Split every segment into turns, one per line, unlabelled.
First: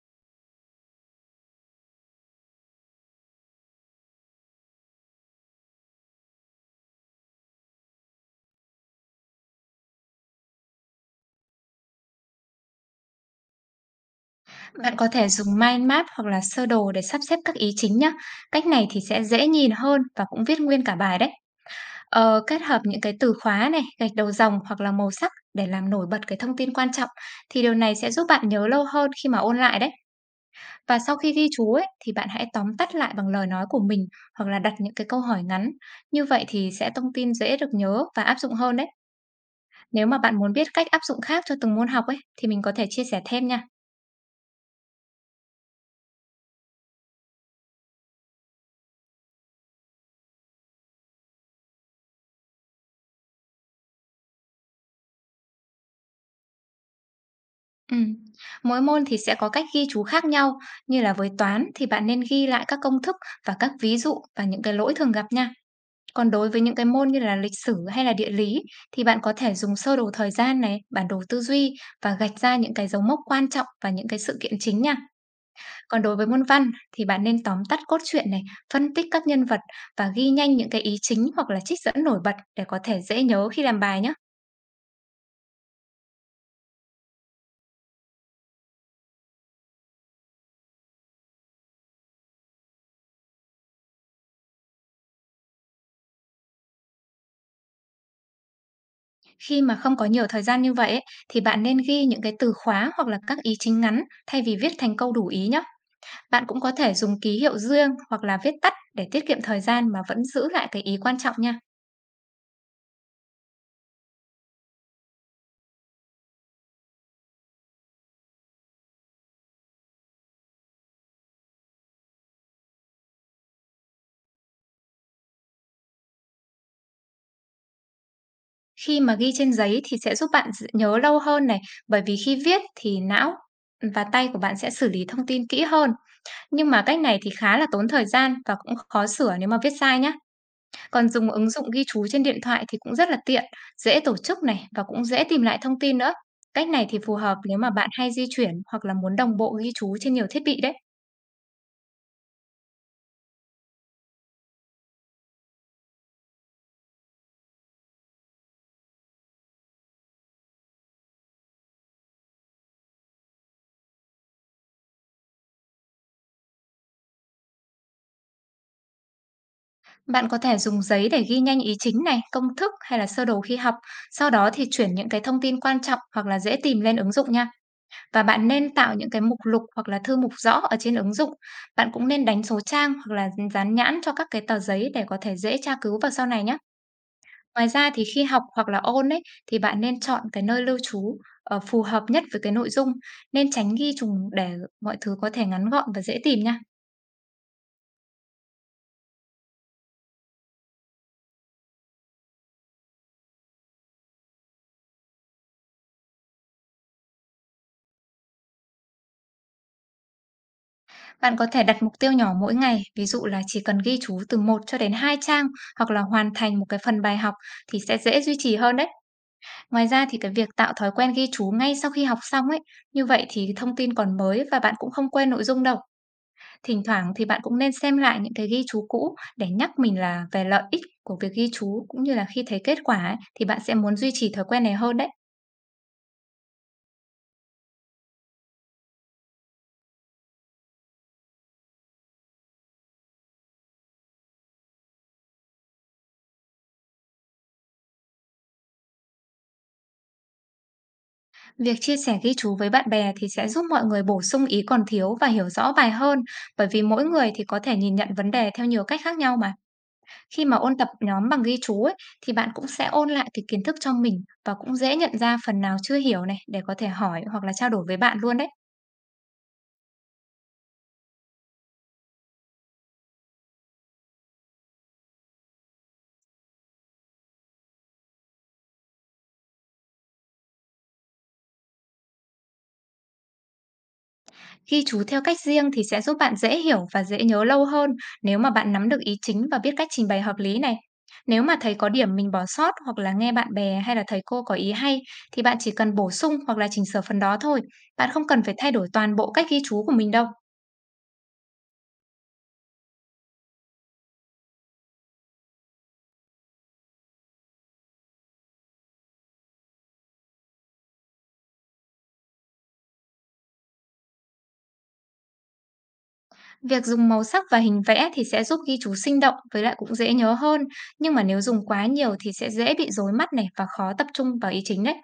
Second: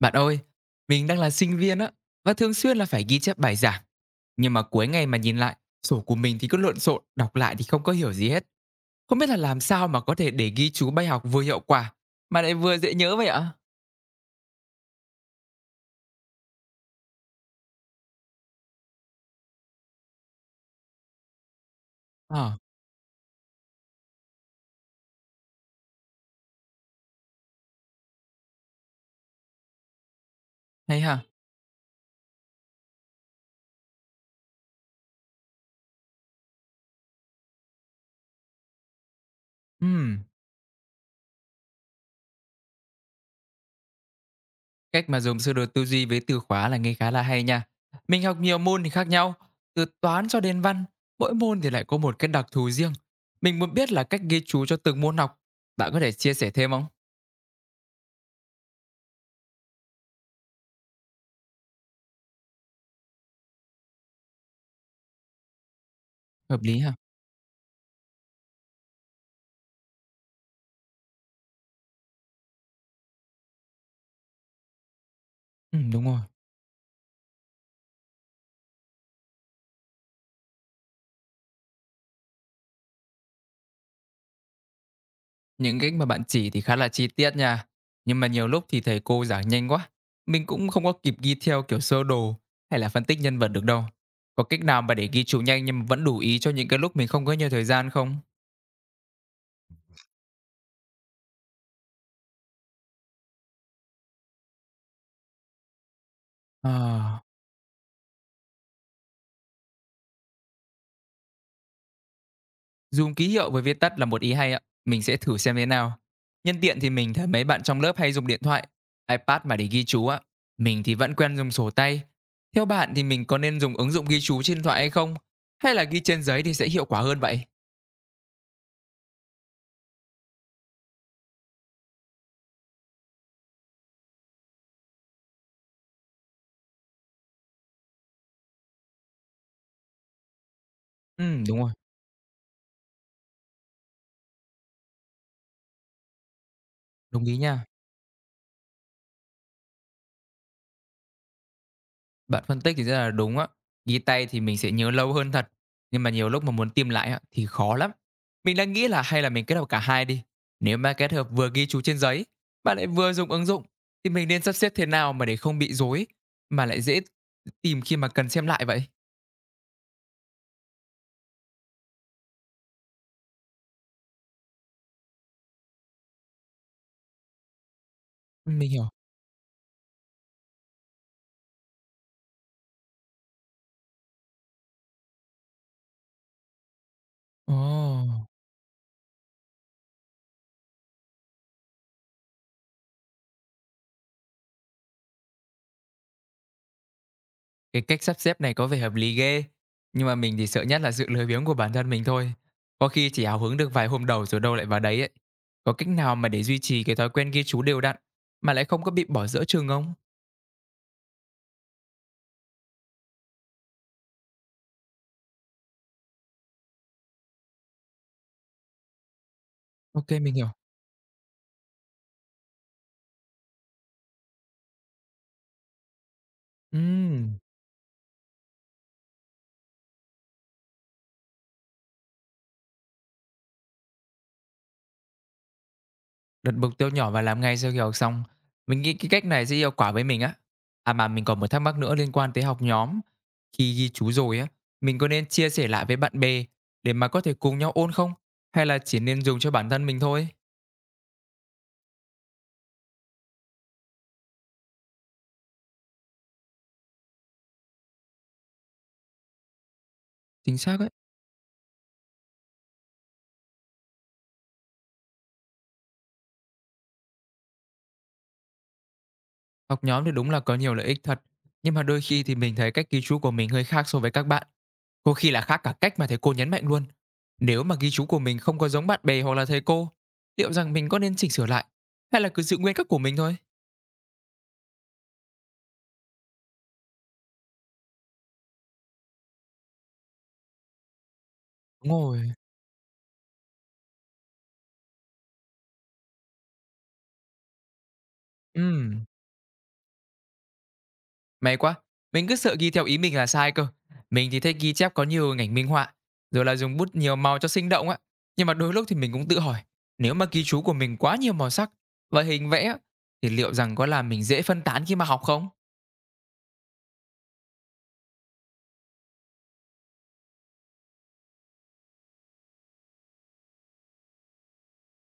Bạn ơi, mình đang là sinh viên á và thường xuyên là phải ghi chép bài giảng. Nhưng mà cuối ngày mà nhìn lại, sổ của mình thì cứ lộn xộn, đọc lại thì không có hiểu gì hết. Không biết là làm sao mà có thể để ghi chú bài học vừa hiệu quả mà lại vừa dễ nhớ vậy ạ?
Bạn có thể dùng mind map hoặc là sơ đồ để sắp xếp các ý chính nhé. Cách này thì sẽ dễ nhìn hơn và cũng viết nguyên cả bài đấy.
Ờ,
Kết hợp những cái từ khóa này, gạch đầu dòng hoặc là màu sắc để làm nổi bật cái thông tin quan trọng thì điều này sẽ giúp bạn nhớ lâu hơn khi mà ôn lại đấy. Và
hay
sau
ha.
khi ghi chú ấy thì bạn hãy tóm tắt lại bằng lời nói của mình hoặc là đặt những cái câu hỏi ngắn. Như vậy thì sẽ thông tin dễ được nhớ và áp dụng hơn đấy. Nếu mà
Ừm,
bạn muốn biết cách áp dụng khác cho từng môn học ấy thì mình có thể chia sẻ thêm nha.
cách mà dùng sơ đồ tư duy với từ khóa là nghe khá là hay nha. Mình học nhiều môn thì khác nhau, từ toán cho đến văn, mỗi môn thì lại có một cái đặc thù riêng. Mình muốn biết là cách ghi chú cho từng môn học. Bạn có thể chia sẻ thêm không?
Ừm, mỗi môn thì sẽ có cách ghi chú khác nhau, như là với toán thì bạn nên ghi lại các công thức và các ví dụ và những cái lỗi thường gặp nha. Còn đối
Hợp
với những
lý
cái
ha.
môn như là lịch sử hay là địa lý thì bạn có thể dùng sơ đồ thời gian này, bản đồ tư duy và gạch ra những cái dấu mốc quan trọng và những cái sự kiện chính nha.
Ừ,
Còn
đúng
đối
rồi.
với môn văn thì bạn nên tóm tắt cốt truyện này, phân tích các nhân vật và ghi nhanh những cái ý chính hoặc là trích dẫn nổi bật để có thể dễ nhớ khi làm bài nhé.
Những cách mà bạn chỉ thì khá là chi tiết nha, nhưng mà nhiều lúc thì thầy cô giảng nhanh quá, mình cũng không có kịp ghi theo kiểu sơ đồ hay là phân tích nhân vật được đâu. Có cách nào mà để ghi chú nhanh nhưng mà vẫn đủ ý cho những cái lúc mình không có nhiều thời gian không?
Khi mà không có nhiều thời gian như vậy ấy, thì bạn nên ghi những cái từ khóa hoặc là các ý chính ngắn thay vì viết thành câu đủ ý nhé. Bạn cũng có thể dùng
À,
ký hiệu riêng hoặc là viết tắt để tiết kiệm thời gian mà vẫn giữ lại cái ý quan trọng nha.
dùng ký hiệu với viết tắt là một ý hay ạ, mình sẽ thử xem thế nào. Nhân tiện thì mình thấy mấy bạn trong lớp hay dùng điện thoại, iPad mà để ghi chú ạ. Mình thì vẫn quen dùng sổ tay. Theo bạn thì mình có nên dùng ứng dụng ghi chú trên điện thoại hay không? Hay là ghi trên giấy thì sẽ hiệu quả hơn vậy?
Khi mà ghi trên giấy thì sẽ giúp bạn nhớ lâu hơn này, bởi vì khi viết thì não và tay của bạn sẽ xử lý thông tin kỹ hơn. Nhưng mà cách này thì khá là tốn thời gian và cũng khó sửa nếu mà viết sai nhé. Còn
Ừ,
dùng ứng
đúng
dụng
rồi,
ghi chú trên điện thoại thì cũng rất là tiện, dễ tổ chức này và cũng dễ tìm lại thông tin nữa. Cách này thì phù
đồng ý
hợp nếu
nha.
mà bạn hay di chuyển hoặc là muốn đồng bộ ghi chú trên nhiều thiết bị đấy.
Bạn phân tích thì rất là đúng á. Ghi tay thì mình sẽ nhớ lâu hơn thật, nhưng mà nhiều lúc mà muốn tìm lại á, thì khó lắm. Mình đang nghĩ là hay là mình kết hợp cả hai đi. Nếu mà kết hợp vừa ghi chú trên giấy mà lại vừa dùng ứng dụng thì mình nên sắp xếp thế nào mà để không bị rối mà lại dễ tìm khi mà cần xem lại vậy?
Bạn có thể dùng giấy để ghi nhanh ý chính này, công thức hay là sơ đồ khi học, sau đó thì chuyển những cái thông tin quan trọng hoặc là dễ tìm lên ứng dụng nha. Và bạn
Mình
nên
hiểu.
tạo những cái mục lục hoặc là thư mục rõ ở trên ứng dụng. Bạn cũng nên đánh số trang hoặc là dán nhãn cho các cái tờ giấy để có thể dễ tra cứu vào sau này nhé.
Ồ.
Ngoài ra thì khi học hoặc là ôn ấy, thì bạn nên chọn cái nơi lưu trú, phù hợp nhất với cái nội dung, nên tránh ghi trùng để mọi thứ có thể ngắn gọn và dễ tìm nha.
Cái cách sắp xếp này có vẻ hợp lý ghê, nhưng mà mình thì sợ nhất là sự lười biếng của bản thân mình thôi. Có khi chỉ hào hứng được vài hôm đầu rồi đâu lại vào đấy ấy. Có cách nào mà để duy trì cái thói quen ghi chú đều đặn mà lại không có bị bỏ giữa chừng không?
Bạn có thể đặt mục tiêu nhỏ mỗi ngày, ví dụ là chỉ cần ghi chú từ một cho đến 2 trang hoặc là hoàn thành một cái phần bài học thì sẽ dễ duy trì hơn đấy. Ngoài ra
Ok,
thì cái
mình hiểu.
việc tạo thói quen ghi chú ngay sau khi học xong ấy, như vậy thì thông tin còn mới và bạn cũng không quên nội dung đâu. Thỉnh thoảng thì
Ừm,
bạn cũng nên xem lại những cái ghi chú cũ để nhắc mình là về lợi ích của việc ghi chú cũng như là khi thấy kết quả ấy, thì bạn sẽ muốn duy trì thói quen này hơn đấy.
đặt mục tiêu nhỏ và làm ngay sau khi học xong. Mình nghĩ cái cách này sẽ hiệu quả với mình á. À mà mình còn một thắc mắc nữa liên quan tới học nhóm. Khi ghi chú rồi á, mình có nên chia sẻ lại với bạn bè để mà có thể cùng nhau ôn không? Hay là chỉ nên dùng cho bản thân mình thôi?
Việc chia sẻ ghi chú với bạn bè thì sẽ giúp mọi người bổ sung ý còn thiếu và hiểu rõ bài hơn, bởi vì mỗi người thì có thể nhìn nhận vấn đề theo nhiều cách khác nhau mà. Khi mà
Chính
ôn
xác
tập
ấy.
nhóm bằng ghi chú ấy thì bạn cũng sẽ ôn lại cái kiến thức cho mình và cũng dễ nhận ra phần nào chưa hiểu này để có thể hỏi hoặc là trao đổi với bạn luôn đấy.
Học nhóm thì đúng là có nhiều lợi ích thật, nhưng mà đôi khi thì mình thấy cách ghi chú của mình hơi khác so với các bạn. Có khi là khác cả cách mà thầy cô nhấn mạnh luôn. Nếu mà ghi chú của mình không có giống bạn bè hoặc là thầy cô, liệu rằng mình có nên chỉnh sửa lại hay là cứ giữ nguyên các của mình thôi?
Ghi chú theo cách riêng thì sẽ giúp bạn dễ hiểu và dễ nhớ lâu hơn nếu mà bạn nắm được ý chính và biết cách trình bày hợp lý này. Nếu mà thấy có
Đúng
điểm
rồi.
mình bỏ sót hoặc là nghe bạn bè hay là thầy cô có ý hay thì bạn chỉ cần bổ sung hoặc là chỉnh sửa phần đó thôi. Bạn không cần phải thay đổi
Ừm,
toàn bộ cách ghi chú của mình đâu.
may quá. Mình cứ sợ ghi theo ý mình là sai cơ. Mình thì thích ghi chép có nhiều hình ảnh minh họa, rồi là dùng bút nhiều màu cho sinh động á. Nhưng mà đôi lúc thì mình cũng tự hỏi, nếu mà ghi chú của mình quá nhiều màu sắc và hình vẽ á, thì liệu rằng có làm mình dễ phân tán khi mà học không?
Việc dùng màu sắc và hình vẽ thì sẽ giúp ghi chú sinh động với lại cũng dễ nhớ hơn. Nhưng mà nếu dùng quá nhiều thì sẽ dễ bị rối mắt này và khó tập trung vào ý chính đấy.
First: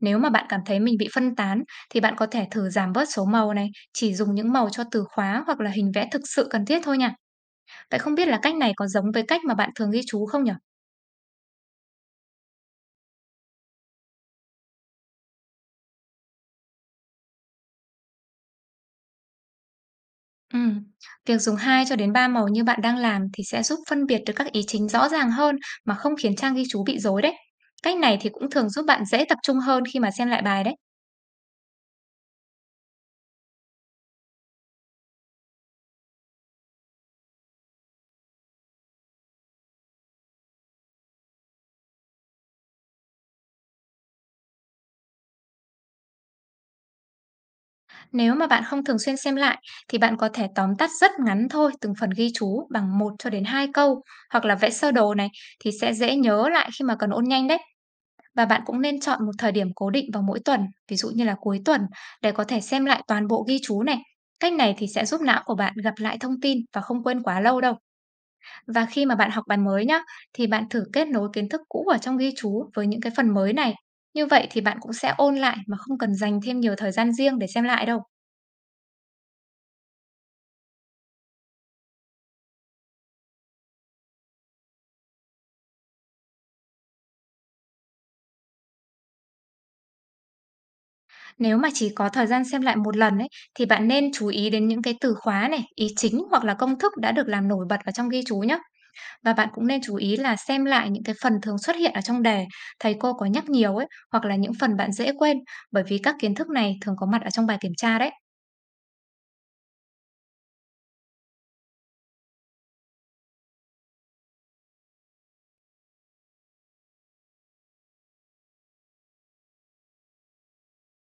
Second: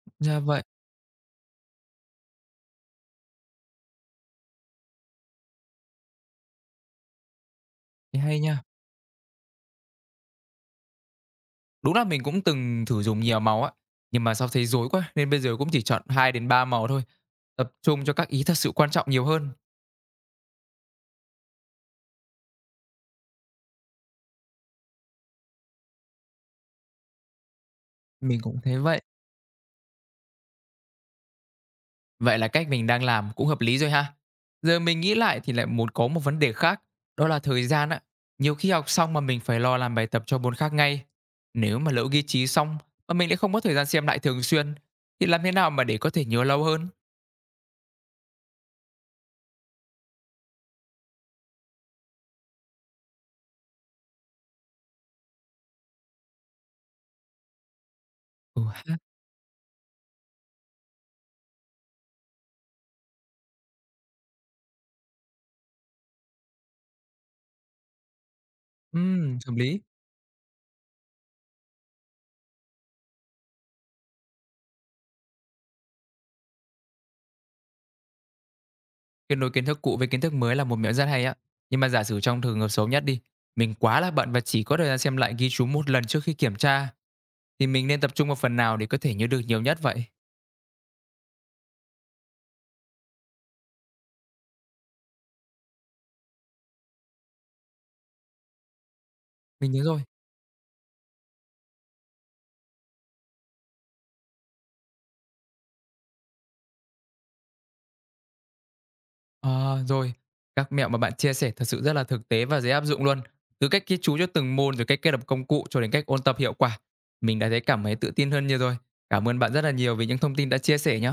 Nếu mà
Ra
bạn cảm
vậy,
thấy mình bị phân tán thì bạn có thể thử giảm bớt số màu này, chỉ dùng những màu cho từ khóa hoặc là hình vẽ thực sự cần thiết thôi nha. Vậy không
thì
biết là
hay
cách
nha.
này có giống với cách mà bạn thường ghi chú không nhở?
Đúng là mình cũng từng thử dùng nhiều màu á, nhưng mà sau thấy rối quá nên bây giờ cũng chỉ chọn 2 đến 3 màu thôi, tập trung cho các ý thật sự quan trọng nhiều hơn.
Ừm, Việc dùng 2 cho đến 3 màu như bạn đang làm thì sẽ giúp phân biệt được các ý chính rõ ràng hơn mà không khiến trang ghi chú bị rối đấy. Cách này thì
Mình
cũng
cũng
thường
thấy
giúp
vậy.
bạn dễ tập trung hơn khi mà xem lại bài đấy.
Vậy là cách mình đang làm cũng hợp lý rồi ha. Giờ mình nghĩ lại thì lại muốn có một vấn đề khác, đó là thời gian á. Nhiều khi học xong mà mình phải lo làm bài tập cho môn khác ngay. Nếu mà lỡ ghi chú xong mà mình lại không có thời gian xem lại thường xuyên thì làm thế nào mà để có thể nhớ lâu hơn?
Nếu mà bạn không thường xuyên xem lại thì bạn có thể tóm tắt rất ngắn thôi từng phần ghi chú bằng một cho đến 2 câu hoặc là vẽ sơ đồ này thì sẽ dễ nhớ lại khi mà cần ôn nhanh đấy. Và
Ừ
bạn cũng
ha.
nên chọn một thời điểm cố định vào mỗi tuần, ví dụ như là cuối tuần để có thể xem lại toàn bộ ghi chú này. Cách này thì sẽ giúp não của bạn gặp lại thông tin và không quên quá lâu đâu. Và khi mà bạn học
Hợp
bài
lý.
mới nhá thì bạn thử kết nối kiến thức cũ ở trong ghi chú với những cái phần mới này. Như vậy thì bạn cũng sẽ ôn lại mà không cần dành thêm nhiều thời gian riêng để xem lại đâu.
Kết nối kiến thức cũ với kiến thức mới là một mẹo rất hay á. Nhưng mà giả sử trong trường hợp xấu nhất đi, mình quá là bận và chỉ có thời gian xem lại ghi chú một lần trước khi kiểm tra, thì mình nên tập trung vào phần nào để có thể nhớ được nhiều nhất vậy?
Nếu mà chỉ có thời gian xem lại một lần ấy, thì bạn nên chú ý đến những cái từ khóa này, ý chính hoặc là công thức đã được làm nổi bật ở trong ghi chú nhé. Và bạn cũng
Mình
nên
nhớ
chú
rồi.
ý là xem lại những cái phần thường xuất hiện ở trong đề, thầy cô có nhắc nhiều ấy, hoặc là những phần bạn dễ quên, bởi vì các kiến thức này thường có mặt ở trong bài kiểm tra đấy.
Ờ, rồi. Các mẹo mà bạn chia sẻ thật sự rất là thực tế và dễ áp dụng luôn. Từ cách ghi chú cho từng môn rồi cách kết hợp công cụ cho đến cách ôn tập hiệu quả. Mình đã thấy cảm thấy tự tin hơn nhiều rồi. Cảm ơn bạn rất là nhiều vì những thông tin đã chia sẻ nhé.